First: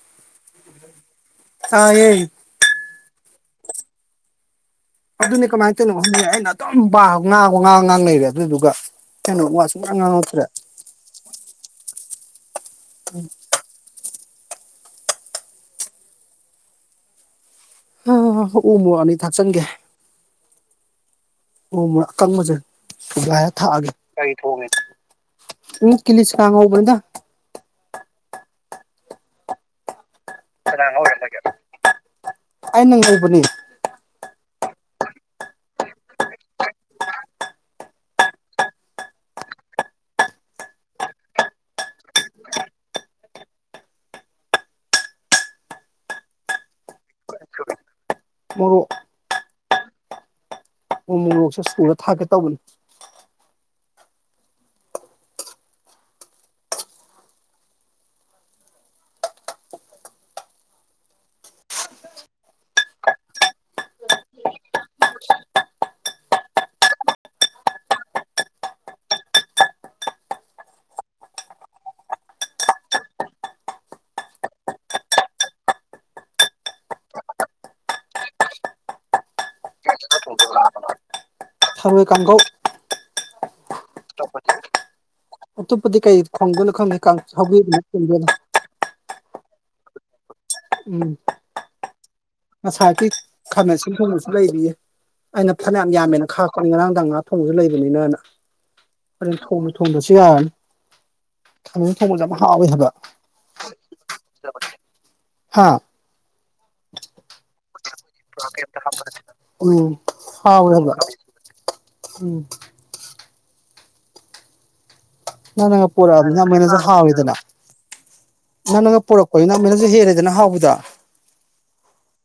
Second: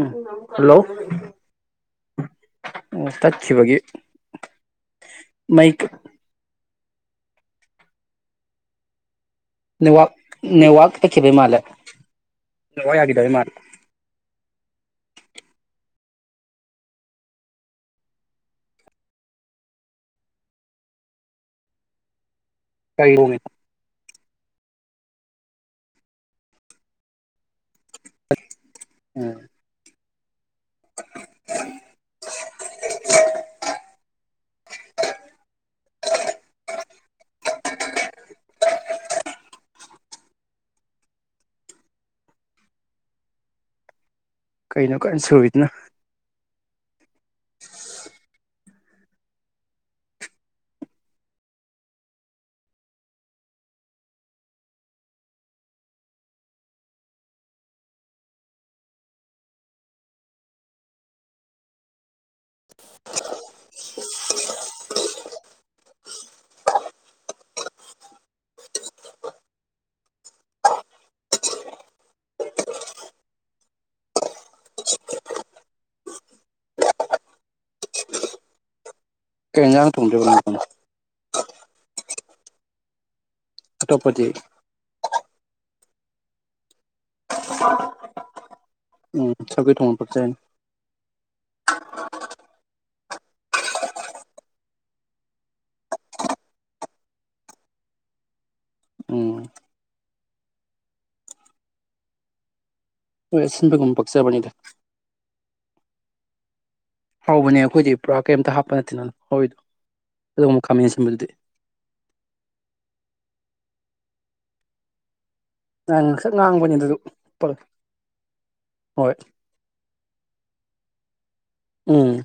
ꯎꯝ hello ꯇꯥꯏꯌꯦ ꯑꯣ ꯇꯠꯈꯤꯕꯒꯤ ꯑꯗꯨꯅꯤ ꯃꯩ ꯀꯃꯥꯏ ꯇꯧꯔꯤꯅ ꯑꯗꯨꯝ ꯉꯥꯡ ꯉꯥꯡ ꯉꯥꯡ ꯂꯩꯔꯦ ꯑꯗꯨꯗꯨꯒ ꯀꯩꯅꯣ ꯋꯥ ꯁꯨꯡꯉꯥꯡ ꯅꯦꯋꯥꯛ ꯉꯥꯡꯉꯛꯇ꯭ꯔꯦ ꯅꯦꯋꯥꯛ ꯑꯦꯈꯦꯕꯩ ꯃꯥꯂꯦ ꯅꯦꯠꯋꯥꯛ ꯌꯥꯒꯤꯗꯕꯩ ꯃꯥꯜꯂꯤ ꯎꯃꫭꯔꫭꯛ ꯑꯅꯤ ꯊꯥꯛꯆꯤꯟꯒꯦ ꯑꯣ ꯀꯪ ꯃꯖꯥ ꯀꯔꯤ ꯄꯨꯒ ꯊꯣꯡꯉꯤꯅꯣ ꯍꯥꯏ ꯊꯥꯒ ꯦ ꯎ ꯀꯂꯤꯁꯀꯥꯉꯕꯗ ꯎꯝ ꯑ ꯅꯪ ꯍꯕꯨꯅꯤ [inaudible] ꯀꯩꯅ ꯀꯥꯏ ꯁꯨꯕꯤꯗꯅ ꯃꯣꯔ ꯎꯃ ꯅꯣꯛꯁ ꯁ꯭ꯀꯨꯜꯗ ꯊꯥꯛꯀꯦ ꯇꯧꯕꯅꯤ ꯀꯩꯅ ꯇꯨꯡꯣ ꯇꯧꯏ ꯀꯥꯡꯒꯣ ꯆꯇꯄꯇ ꯑꯇꯣꯞꯄꯗꯤ ꯀꯩ ꯈꯣꯡꯒꯣꯏꯅꯣ ꯈꯪꯗꯦꯅ ꯎꯝ ꯁꯒꯣꯏ ꯊꯥꯎꯅ ꯄꯨꯔꯁ ꯍꯥꯏꯩꯅ ꯎꯝ ꯉꯁꯥꯏꯒꯤ ꯈꯥꯃꯦꯟ ꯑꯁꯤ ꯊꯣꯡꯕꯁꯨ ꯂꯩꯔꯤꯌꯦ ꯑꯩꯅ ꯐꯅꯌꯥꯝ ꯌꯥꯝꯃꯦꯅ ꯈꯥꯛꯄꯅꯤ ꯉꯔꯥꯡꯗ ꯉꯥ ꯊꯣꯡꯕꯁꯨ ꯂꯩꯕꯅꯤꯅꯅ ꯑꯗꯨ ꯎꯝ ꯊꯣꯡꯕ ꯊꯣꯡꯕꯁꯨ ꯌꯥꯔꯅꯤ ꯈꯥꯃꯦꯟ ꯊꯣꯡꯕꯁꯨ ꯌꯥꯝ ꯍꯥꯎꯋꯦ ꯍꯥꯏꯕ ꯍꯣꯏ ꯑꯁꯤꯟꯕꯒꯨꯝꯕ ꯄꯛꯆꯕꯅꯤꯗ ꯍꯥꯥ ꯍꯥꯎꯧꯕꯅꯦ ꯑꯩꯈꯣꯏꯗꯤ ꯄꯨꯔꯥ ꯀꯩꯝꯇ ꯍꯥꯞꯄ ꯅꯠꯇꯦꯅꯣꯣ ꯎꯝ ꯍꯗ ꯎꯝ ꯅꯪ ꯅꯪꯒ ꯉꯥꯡꯁꯛ ꯄꯣꯔꯛꯑꯕꯅꯤ ꯉꯥꯡꯕꯅꯤ ꯅꯞꯃꯩꯅꯁꯨ ꯑꯗꯨꯗꯣ ꯍꯥꯎꯋꯦꯗꯅ ꯅꯪ ꯅꯪꯒ ꯍꯣꯏ ꯄꯣꯔꯛꯄ ꯅꯛꯃꯩꯅꯁꯨ ꯍꯦꯜꯂꯦꯗꯅ ꯍꯥꯎꯕꯗ ꯎꯝ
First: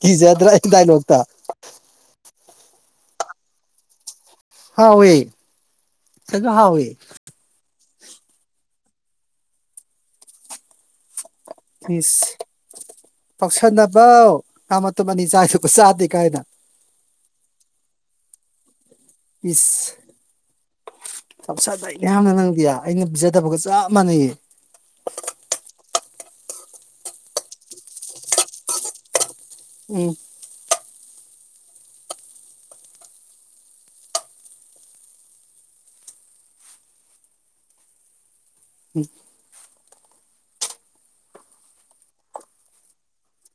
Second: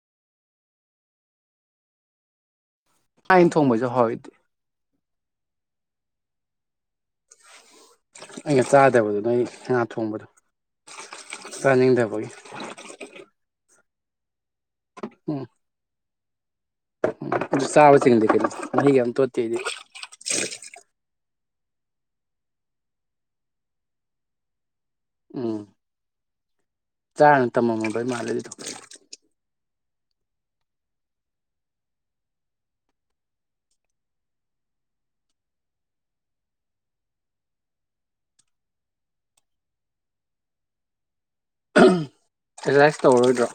ꯀꯤꯖꯤꯗ꯭ꯔ ꯗꯥꯏꯂꫭꯛꯇꫭ ꯑꯥꯏꯟ ꯊꯣꯡꯕꯁꯦ ꯍꯣꯏꯗꯤ ꯍꯥꯎ ꯑꯣꯏꯌꯦ ꯁꯒ ꯍꯥꯎ ꯑꯣꯏꯌꯦ ꯑꯩꯅ ꯆꯥꯗꯕꯗꯨ ꯅꯣꯏ ꯉꯥ ꯊꯣꯡꯕꯗꯣ ꯁ ꯆꯥꯅꯤꯡꯗꯕꯒꯤ ꯄꯥꯛꯁꯗ ꯋꯥ ꯑꯃ ꯃꯅꯤ ꯆꯥ ꯄ ꯁꯥ ꯀꯥꯏꯗ ꯁꯋꯥ ꯆ ꯂꯩ ꯀ ꯅꯒ ꯑ ꯇꯣꯠꯇꯦꯗꯤ ꯆꯞ ꯆꯥꯗ ꯑꯩꯌꯥꯝꯅ ꯅꯪꯗꯦ ꯑꯩꯅ ꯄꯤꯖꯗꯕꯒ ꯆꯞ ꯃꯥꯟꯅꯩꯌꯦ ꯎꯝ ꯆꯥꯅ ꯇꯝꯃꯝꯃ ꯩ ꯃꯥꯜꯂꯗꯤ ꯊꯣꯛ ꯎꯝ ꯎꯝ ꯔꯤꯂꯥꯏꯁ ꯇꯧꯔꯔꯣꯏꯗ꯭ꯔꯣ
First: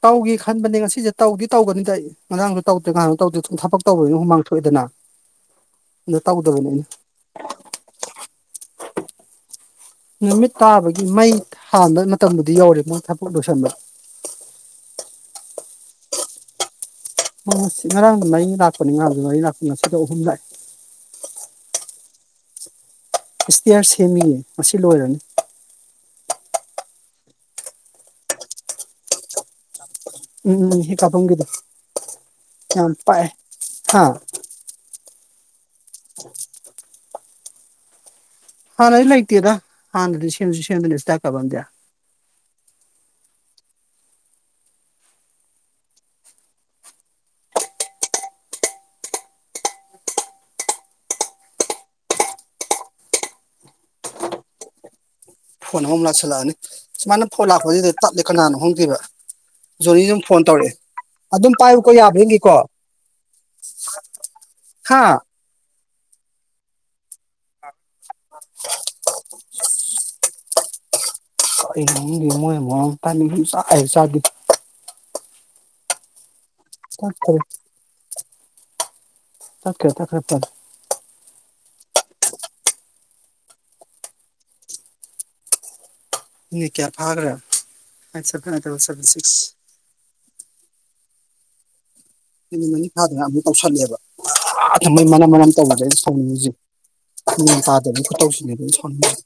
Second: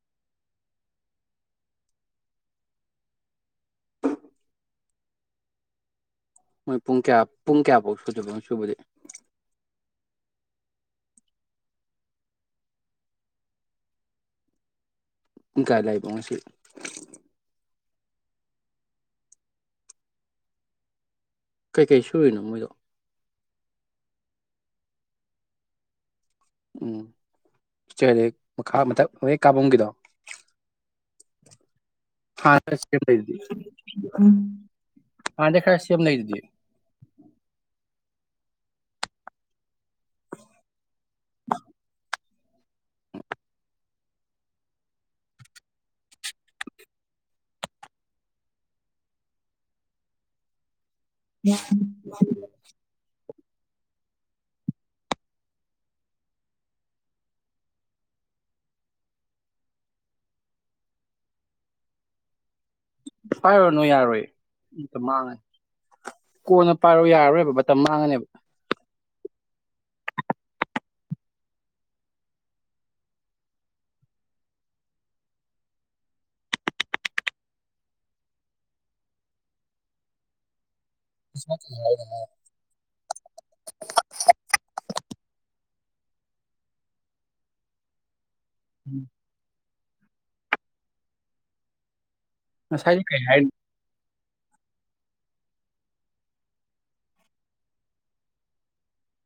ꯇꯧꯒꯦ ꯈꯟꯕꯅꯦ ꯉꯁꯤꯁꯦ ꯇꯧꯗꯤ ꯇꯧꯒꯅꯤꯗ ꯉꯔꯥꯡꯁꯨ ꯇꯧꯗ꯭ꯔꯦ ꯉꯅ ꯇꯧꯗ꯭ꯔꯦ ꯁꯨꯝ ꯊꯕꯛ ꯇꯧꯕ ꯍꯨꯃꯥꯡ ꯊꯣꯛꯏꯦꯗꯅ ꯃꯣꯏ ꯄꯨꯡꯀꯌꯥ ꯄꯨꯡ ꯀꯌꯥꯕꯣꯛ ꯁꯨꯗꫭꯏꯕ ꯁꯨꯕꯗꯦ ꯅꯨꯃꯤꯠ ꯇꯥꯕꯒꯤ ꯃꯩ ꯍꯥꯟꯕ ꯃꯇꯝꯗꯨꯗꯤ ꯌꯥꯎꯔꯤ ꯃ ꯊꯕꯛ ꯂꯣꯏꯁꯤꯟꯕ ꯏ ꯀꯥꯏ ꯂꯩ ꯍꯥꯏꯕꯣꯉ ꯁꯤ ꯉꯔꯥꯡ ꯃꯔꯤ ꯂꯥꯛꯄꯅꯤ ꯉꯥꯡꯗꯨ ꯃꯔꯤ ꯂꯥꯛꯄ ꯉꯁꯤꯗ ꯑꯍꯨꯝ ꯂꯥꯛꯑꯦ ꯀꯩꯀꯩ ꯁꯨꯔꯤꯔꯤꯅꯣ ꯃꯣꯏꯗꯣ ꯏꯁꯇꯤꯌꯥꯔ ꯁꯦꯝꯃꯤꯌꯦ ꯉꯁꯤ ꯂꯣꯏꯔꯅꯤ ꯎꯝ ꯏꯁꯇ꯭ꯌꯦꯔꯗꯤ ꯃꯈꯥ ꯃꯊꯛ ꯍꯦꯛ ꯀꯥꯕꯝꯒꯤꯗꯣ ꯎꯝ ꯎꯝ ꯎꯝ ꯍꯦꯛ ꯀꯕꯝꯒꯤꯗꯣ ꯍꯥ [inaudible] ꯆꯗꯤ ꯍꯥ ꯍꯥꯟꯅꯗꯩ ꯈꯔ ꯁꯦ ꯁꯦꯝ ꯂꯩꯗꯨꯗꯤ ꯍꯥꯟꯅꯩ ꯂꯩꯇꯦꯗ ꯍꯥꯟꯅꯗꯤ ꯁꯦꯝꯁꯨ ꯁꯦꯝꯗꯅ ꯏꯁꯇ꯭ꯌꯦꯔ ꯀꯐꯝꯗꯤ [inaudible] ꯐꯣꯟ ꯑꯃꯃꯨꯛ ꯂꯥꯛꯁꯤꯜꯂꯛ ꯑꯅꯤ ꯁꯨꯃꯥꯏꯅ ꯐꯣꯟ ꯂꯥꯛꯄꯁꯤꯗ ꯇꯠꯂꯦ ꯀꯅꯥꯅꯣ ꯈꯪꯗꯦꯕ ꯖꯣꯅꯤ ꯑꯗꯨꯝ ꯐꯣꯟ ꯇꯧꯔꯛꯑꯦ ꯑꯗꯨꯝ ꯄꯥꯏꯌꯨꯀꯣ ꯌꯥꯕ꯭ꯔ ꯌꯦꯡꯒꯤꯀꯣ ꯄꯥꯏꯔꯨꯔꯅꯨ ꯌꯥꯔꯣꯏ ꯑꯇ ꯍꯥ ꯃꯥꯡꯉꯅꯤ ꯀꯣꯟꯅ ꯄꯥꯏꯔꯣ ꯌꯥꯔꯣꯏꯕ ꯃꯇꯝ ꯃꯥꯡꯉꯅꯤꯕ ꯀꯔꯤꯅꯣ ꯈꯪꯗꯦ ꯃꯣꯏꯅ ꯃꯔꯣꯟ ꯑꯃ ꯇꯥꯟ ꯏꯆꯥ ꯆꯥꯗꯦ ꯇꯠꯈ꯭ꯔꯦ ꯇꯠꯈ꯭ꯔꯦ ꯇꯠꯈ꯭ꯔꯦ ꯐꯔꯦ [unintelligible] ꯃꯤꯅꯤꯠ ꯀꯌꯥ ꯐꯥꯒ꯭ꯔꯦ [unintelligible] ꯃꯤꯃꯤꯠ ꯃꯔꯤ ꯉꯁꯥꯏꯗꯤ ꯐꯥꯗ ꯀꯩ ꯉꯥꯏꯔꯤ ꯑꯃꯨꯛ ꯍꯥꯏꯔꯤꯅꯣ ꯇꯧꯁꯜꯂꯛ ꯑꯦꯕ ꯃꯣꯏ ꯃꯅꯝ ꯃꯅꯝ ꯇꯧꯕꯁꯦ ꯑꯩꯅ ꯁꯥꯎꯅꯤꯡꯉꯤꯁꯦ ꯃꯦꯟ ꯇꯥꯗꯕ ꯈꯨꯇꯧꯁꯤꯅꯦꯕ ꯑꯩꯅ ꯁꯥꯎꯅꯤꯡꯉꯤꯁꯦ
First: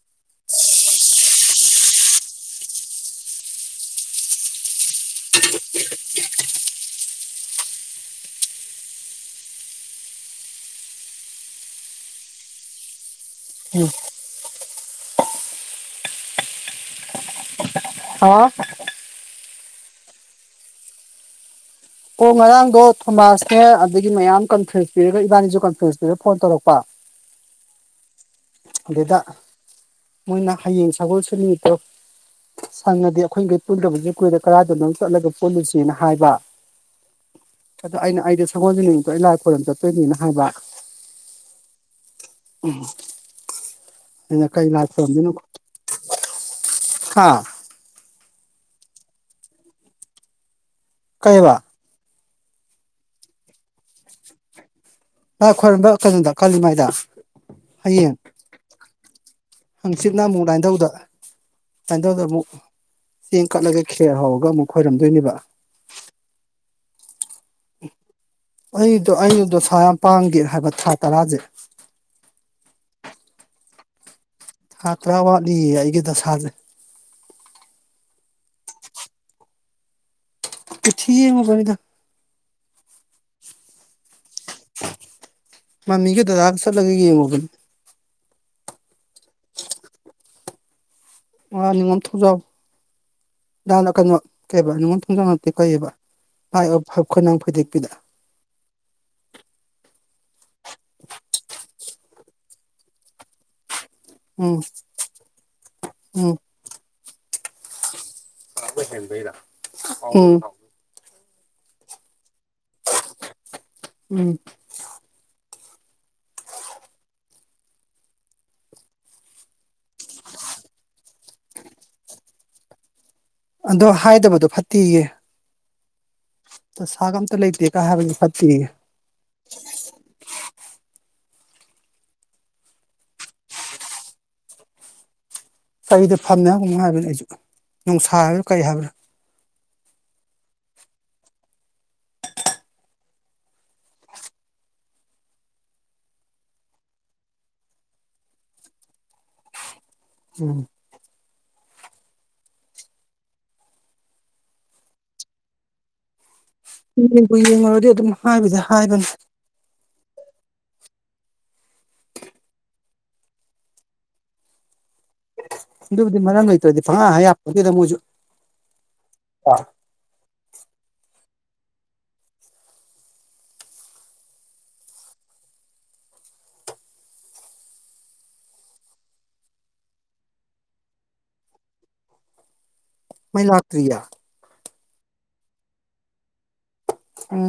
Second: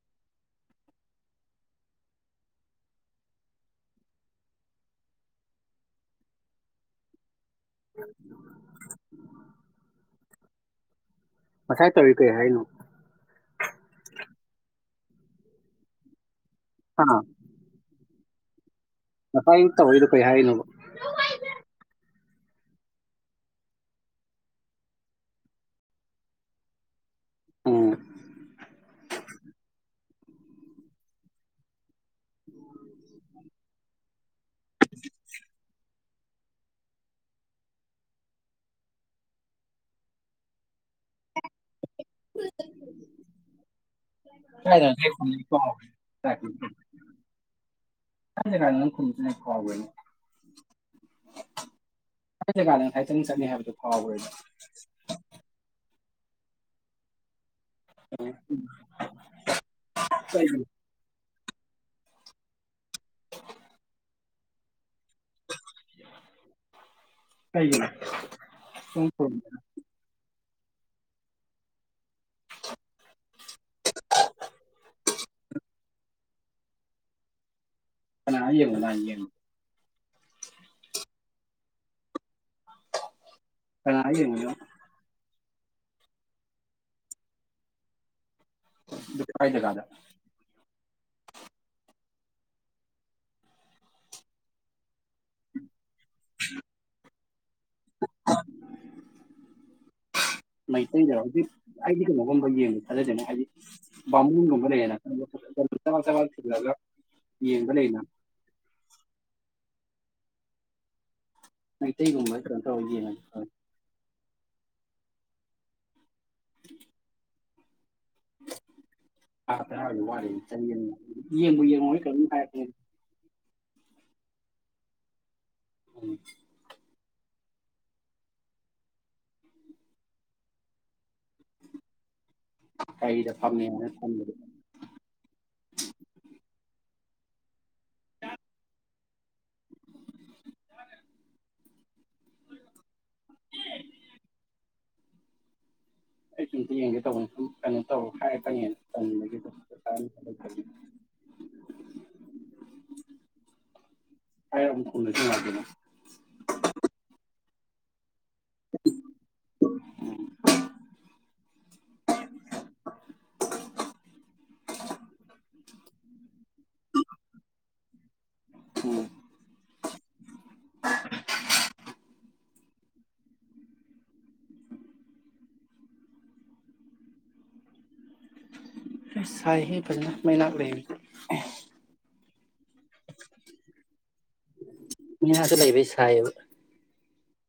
[unintelligible] ꯉꯁꯥꯏ ꯇꯧꯔꯤ ꯀꯩ ꯍꯥꯏꯅꯣ ꯎꯝ ꯍꯥ ꯑ ꯉꯥꯏ ꯇꯧꯔꯤꯗꯣ ꯀꯩ ꯍꯥꯏꯅꯣꯕ ꯑꯣ ꯉꯔꯥꯡꯗꯣ ꯊꯣꯃꯥꯁꯅꯦ ꯑꯗꯒꯤ ꯃꯌꯥꯝ ꯀꯟꯐ꯭ꯔꯦꯁ ꯄꯤꯔꯒ ꯏꯕꯥꯅꯤꯁꯨ ꯀꯟꯐ꯭ꯔꯦꯁ ꯄꯤꯔꯒ ꯐꯣꯟ ꯇꯧꯔꯛꯄ ꯎꯝ ꯗꯩꯗ ꯃꯣꯏꯅ ꯍꯌꯦꯡ ꯁꯒꯣꯜꯁꯦꯟ ꯅꯨꯃꯤꯠꯇꯣ ꯁꯪꯉꯗꯤ ꯑꯩꯈꯣꯏꯈꯩ ꯄꯨꯟꯗꯕꯁꯨ ꯀꯨꯏꯔꯦ ꯀꯗꯥꯏꯗꯅꯣ ꯆꯠꯂꯒ ꯄꯨꯜꯂꯨꯁꯦꯅ ꯍꯥꯏꯕ ꯑꯣ ꯑꯩꯅ ꯑꯩꯗ ꯁꯒꯣꯜꯁꯦꯜ ꯅꯨꯃꯤꯠꯇꯣ ꯑꯩ ꯂꯥꯏ ꯈꯣꯏꯔꯝ ꯆꯠꯇꯣꯏꯅꯦꯅ ꯍꯥꯏꯕ ꯑꯩꯅ ꯀꯩ ꯂꯥꯏ ꯀꯥꯏꯗ ꯈꯣꯏꯔꯝꯗꯣꯏꯅꯣ [unintelligible] ꯑꯥ [inaudible] ꯀꯥꯎ ꯈꯔꯦꯅꯦ ꯀꯩꯕ ꯀꯥꯏ ꯖꯒꯥꯅꯦꯕ ꯅꯪ ꯉꯁꯥꯏ ꯆꯠꯅꯤ ꯍꯥꯏꯕꯗꯨ ꯀꯥꯎꯈ꯭ꯔꯦꯅꯦ ꯂꯥꯏ ꯈꯣꯏꯔꯝꯕ ꯀꯩꯅꯣꯗ ꯀꯥꯜꯂꯤꯃꯥꯏꯗ ꯍꯌꯦꯡ ꯍꯪꯆꯤꯠꯅ ꯑꯃꯨꯛ ꯀꯩꯒꯤꯅꯣ ꯂꯥꯏꯟꯊꯧꯗ ꯂꯥꯏꯟꯗꯧꯗ ꯑꯃꯨꯛ ꯆꯦꯡ ꯀꯠꯂꯒ ꯈꯦꯔ ꯍꯧꯔꯒ ꯑꯃꯨꯛ ꯈꯣꯏꯔꯝ ꯅꯤꯕ ꯀꯩꯒꯤꯅꯣ ꯁꯨꯝ ꯑꯩꯗꯣ ꯈꯨꯔꯨꯝꯃꯦ ꯑꯩꯩꯗꯣ ꯗꯣꯁꯥ ꯌꯥꯝ ꯄꯥꯡꯗꯦ ꯍꯥꯏꯕ ꯊꯥ ꯇꯔꯥꯁꯦ ꯊꯥ ꯇꯔꯥ ꯋꯥꯠꯂꯤꯌꯦ ꯑꯩꯒꯤ ꯗꯁꯥꯥꯁꯦ ꯀꯅꯥ ꯌꯦꯡꯏ [inaudible] ꯀꯨꯊꯤ ꯌꯦꯡꯉꯨ ꯕꯅꯤꯗ ꯀꯅꯥ ꯌꯦꯡꯉꯨꯏ ꯅꯣꯕ ꯃꯃꯤꯒ ꯗꯗꯥ ꯆꯠꯂ ꯌꯦꯡꯉꯨꯕꯅꯦ ꯀꯥꯏ ꯖꯒꯥꯗꯅꯣ ꯑ ꯅꯤꯉꯣꯝ ꯊꯣꯡꯖꯥꯎ ꯀꯩꯅꯣ ꯀꯩꯕ ꯅꯤꯡꯉꯣꯜ ꯊꯣꯡꯖꯥꯎ ꯅꯇꯦ ꯀꯩꯌꯦꯕ ꯈꯣꯏꯅꯪ ꯐꯩꯏꯗꯦꯛꯄꯤꯗ ꯃꯩꯇꯩꯗꯔꯣ ꯍꯧꯖꯤꯛ ꯑꯩꯗꯤ ꯀꯩꯅꯣꯒꯨꯝꯕ ꯌꯦꯡꯕꯁꯦ ꯊꯥꯖꯗꯦꯅꯦ ꯍꯥꯏꯗꯤ ꯕꯥꯝꯃꯣꯟ ꯎꯝ ꯒꯨꯝꯕ ꯂꯩꯅ ꯆꯛ ꯆꯛ ꯎꯝ ꯊꯤꯜꯂꯒ ꯌꯦꯡꯕ ꯂꯩꯅ ꯑꯝ ꯃꯩꯇꯩꯒꯨꯝꯕ ꯀꯩꯅꯣꯝ ꯇꯧꯔ ꯌꯦꯡꯉ [inaudible] ꯎꯝ ꯑ [unintelligible] ꯌꯦꯡꯕꯨ ꯌꯦꯡꯉꯣ ꯀꯩꯅꯣꯝ ꯍꯥꯏꯔꯛ ꯑꯦꯅꯦ ꯑꯗꯣ ꯍꯥꯏꯗꯕꯗꯣ ꯐꯠꯇꯤꯌꯦ ꯎꯝ ꯗꯁꯥꯒ ꯑꯃꯇ ꯂꯩꯇꯦ ꯍꯥꯏꯕꯁꯦ ꯐꯠꯇꯦꯌꯦ ꯀꯔꯤꯗ ꯐꯝꯃꯦꯅ ꯊꯝꯕꯤ ꯀꯩꯗ ꯐꯝꯃꯦ ꯍꯥꯏꯕ꯭ꯔ ꯀꯩꯅꯣꯝ ꯍꯥꯏꯕꯅꯦ ꯑꯩꯁꯨ ꯅꯣꯡꯁꯥ ꯍꯥꯏꯕ꯭ꯔꯥ ꯀꯩ ꯍꯥꯏꯕ꯭ꯔꯥ ꯑꯩꯁꯨ ꯑꯝꯇ ꯌꯦꯡꯒꯦ ꯇꯧꯕꯅꯤ ꯁꯨꯝ ꯀꯩꯅꯣ ꯇꯧ ꯍꯥꯏꯔꯛ ꯀꯅꯤꯅ ꯇꯟꯕꯒꯤꯀꯣ ꯎꯝ [inaudible] [inaudible] ꯕꯨ ꯌꯦꯡꯉꯨꯔꯗꯤ ꯑꯗꯨꯝ ꯍꯥꯏ ꯕꯨꯗ ꯍꯥꯏꯕꯅꯤ ꯑꯗꯨꯕꯨꯗꯤ ꯃꯔꯝ ꯂꯩꯇ꯭ꯔꯗꯤ ꯐꯪꯍꯥꯏ ꯍꯥꯏ ꯌꯥꯄꯣꯟꯇꯦꯗ ꯃꯣꯏꯁꯨ ꯑ ꯁꯥꯏ ꯍꯦ ꯐꯖꯅ ꯃꯩ ꯂꯩꯕ ꯃꯩ ꯂꯥꯛꯇ꯭ꯔꯤꯌꯦ ꯃꯤꯁ ꯂꯩꯕ ꯁꯥꯍꯦꯕ ꯎꯝ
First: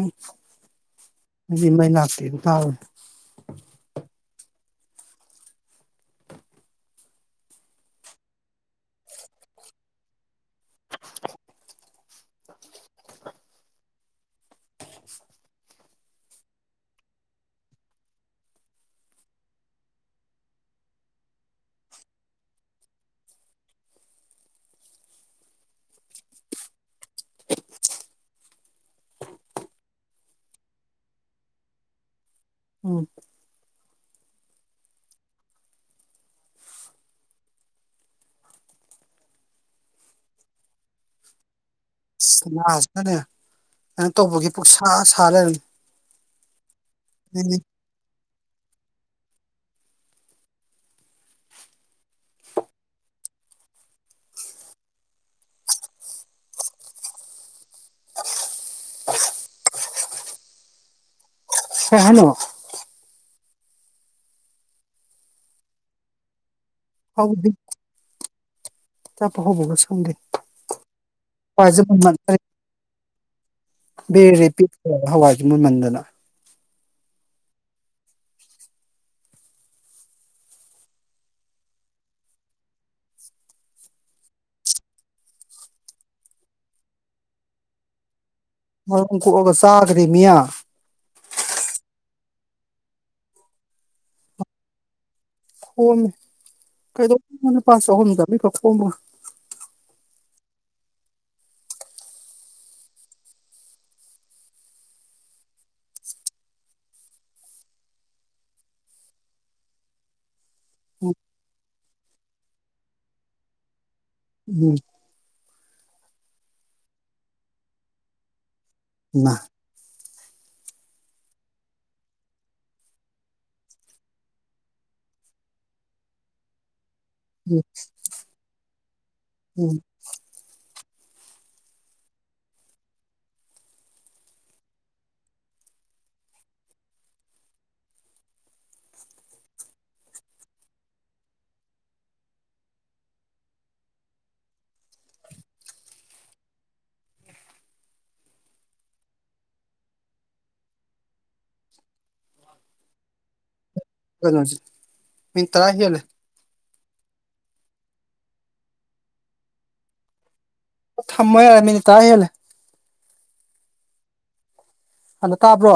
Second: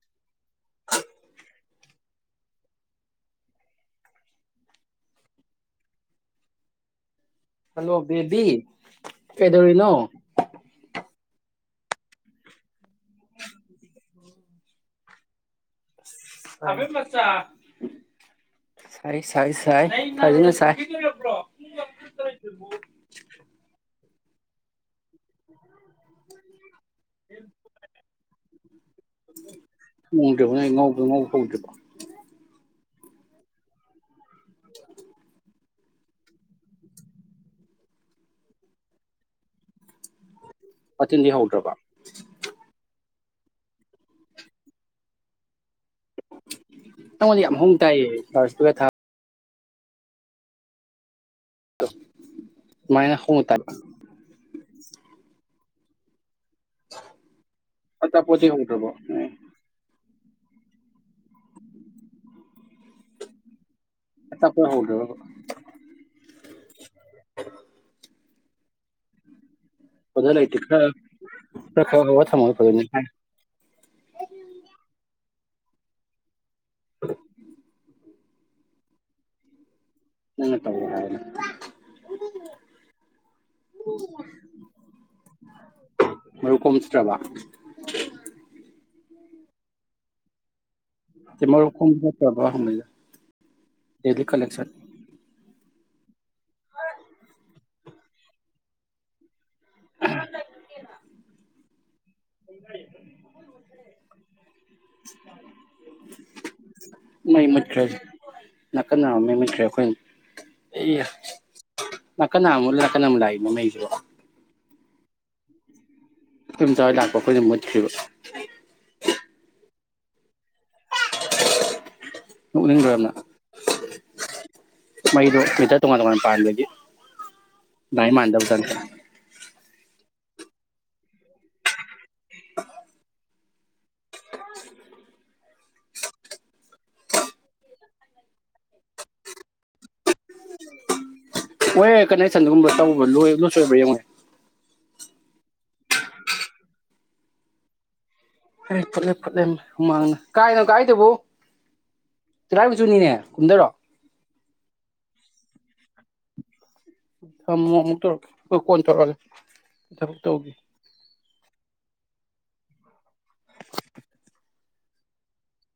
ꯑꯩꯗꯤ ꯃꯩ ꯂꯥꯛꯇꯦ ꯇꯥꯔꯨꯔꯦ ꯍꯜꯂꯣ ꯕꯦꯕꯤ ꯀꯩꯗꯧꯔꯤꯅꯣ ꯁꯥꯏ ꯁꯥꯏ ꯁꯥꯏ ꯐꯖꯅ ꯁꯥꯏ [inaudible] ꯎꯝ [unintelligible] ꯋꯥꯇꯤꯟꯗꯤ ꯍꯧꯗ꯭ꯔꯕ [inaudible] ꯅꯅꯦ [inaudible] ꯇꯧꯕꯒꯤ ꯄꯨꯁꯥ ꯁꯥ ꯂꯩꯔꯝꯃꯦ ꯑꯩꯉꯣꯟꯗ ꯌꯥꯝ ꯍꯧꯅ ꯇꯥꯏꯌꯦ ꯂꯥꯎꯗ ꯏꯁꯄꯤꯀꯔ ꯊꯥꯕꯩ ꯃꯥꯏꯅ ꯍꯧꯅ ꯇꯥ [unintelligible] ꯁ ꯍꯥꯏꯅꯣ ꯑꯆꯥꯄꯣꯠ ꯍꯧꯗꯔꯕ ꯍꯧꯗ꯭ꯔꯤ꯫ ꯆꯥꯄꯣꯠ ꯍꯧꯕꯅꯁꯨ ꯕ꯭ꯔꯗꯔ ꯂꯩꯇꯦ ꯈꯔ ꯈꯔ ꯈꯔ ꯍꯧꯔ ꯊꯝꯃꯒ ꯐꯗꯣꯏꯅꯤ ꯍꯥꯏ [unintelligible] ꯃꯨꯟꯃꯟꯗꯅ [inaudible] ꯅꯪꯅ ꯇꯧ ꯍꯥꯏ ꯃꯔꯨꯛ ꯑꯝ ꯆꯠꯇꯔꯕ ꯃꯔꯨꯝ ꯀꯣꯛꯑꯒ ꯆꯥꯒ꯭ꯔꯦꯃꯤ ꯇꯦ ꯃꯔꯨꯞ ꯈꯣꯝꯕ [unintelligible] ꯍꯪꯕꯅꯤꯗ ꯗꯦꯂꯤ ꯀꯂꯦꯛꯁꯟ꯫ ꯈꯣꯝꯃꯦ ꯀꯩꯗꯧꯅꯤ ꯂꯨꯄꯥ ꯆꯍꯨꯝ ꯆꯥꯝꯕꯔ꯭ꯤ ꯈꯛ ꯈꯣꯝꯃꯒ ꯃꯩ ꯃꯨꯠꯈ꯭ꯔꯦ ꯅꯥꯀꯟ ꯅꯥꯝ ꯃꯩ ꯃꯨꯠꯈ꯭ꯔꯦ ꯑꯩꯈꯣꯏ ꯏ ꯎꯝ ꯅꯥꯀꯜ ꯅꯥꯝꯃ ꯃꯨꯠꯂ ꯅꯥꯀꯟ ꯑꯝ ꯂꯥꯛꯏꯅꯦ ꯃꯩꯖꯤꯕꯣ꯫ ꯎꯝ꯫ ꯑꯈꯣꯏ ꯏꯟꯗꯣꯝꯆꯍꯣꯏ ꯂꯛꯄ ꯑꯈꯣꯏꯗꯤ ꯃꯨꯠꯈꯔ꯭ꯤꯕ꯫ ꯏꯃꯥ ꯅꯣꯛꯅꯤꯡꯗ꯭ꯔꯣ ꯌꯥꯝꯅ ꯃꯩꯗꯣ ꯃꯤꯇꯔ ꯇꯣꯉꯥꯟ ꯇꯣꯉꯥꯟ ꯄꯥꯟꯕꯒꯤ ꯎꯝ ꯂꯥꯏꯟ ꯃꯅꯥꯗꯕꯗꯅꯤ [inaudible] ꯎꯝ [inaudible] ꯋꯦꯌꯔ ꯀꯅꯦꯛꯁꯟꯒꯨꯝꯕ ꯇꯧꯕ ꯂꯣꯏ ꯑꯃ ꯁꯣꯏꯕ꯭ꯔ ꯌꯦꯡꯉꯨ ꯍꯩ ꯐꯨꯠꯂꯦ ꯐꯨꯠꯂꯦ ꯍꯨꯃꯥꯡꯅ ꯀꯥꯏꯅꯣ ꯀꯥꯏꯗꯨꯕꯨ ꯇꯂꯥꯏꯈꯨꯝꯕꯤ ꯆꯨꯅꯤꯅꯦ ꯀꯨꯝꯟꯗꯔꯣ꯫ [unintelligible] ꯃꯤ ꯇꯔꯥ ꯍꯦꯜꯂꯦ꯫ ꯊꯝꯃꯣ ꯑꯃꯨꯛ ꯇꯧꯔꯛꯀꯦ ꯑꯣ ꯀꯣꯟꯅ ꯇꯧꯔꯛꯑꯒꯦ ꯊꯕꯛ ꯇꯧꯒꯦ ꯊꯝꯃꯣ ꯌꯥꯔꯦ ꯃꯤꯅꯤꯠ ꯇꯔꯥ ꯍꯦꯂꯦ꯫ ꯑꯅ ꯇꯥꯕ꯭ꯔꯣ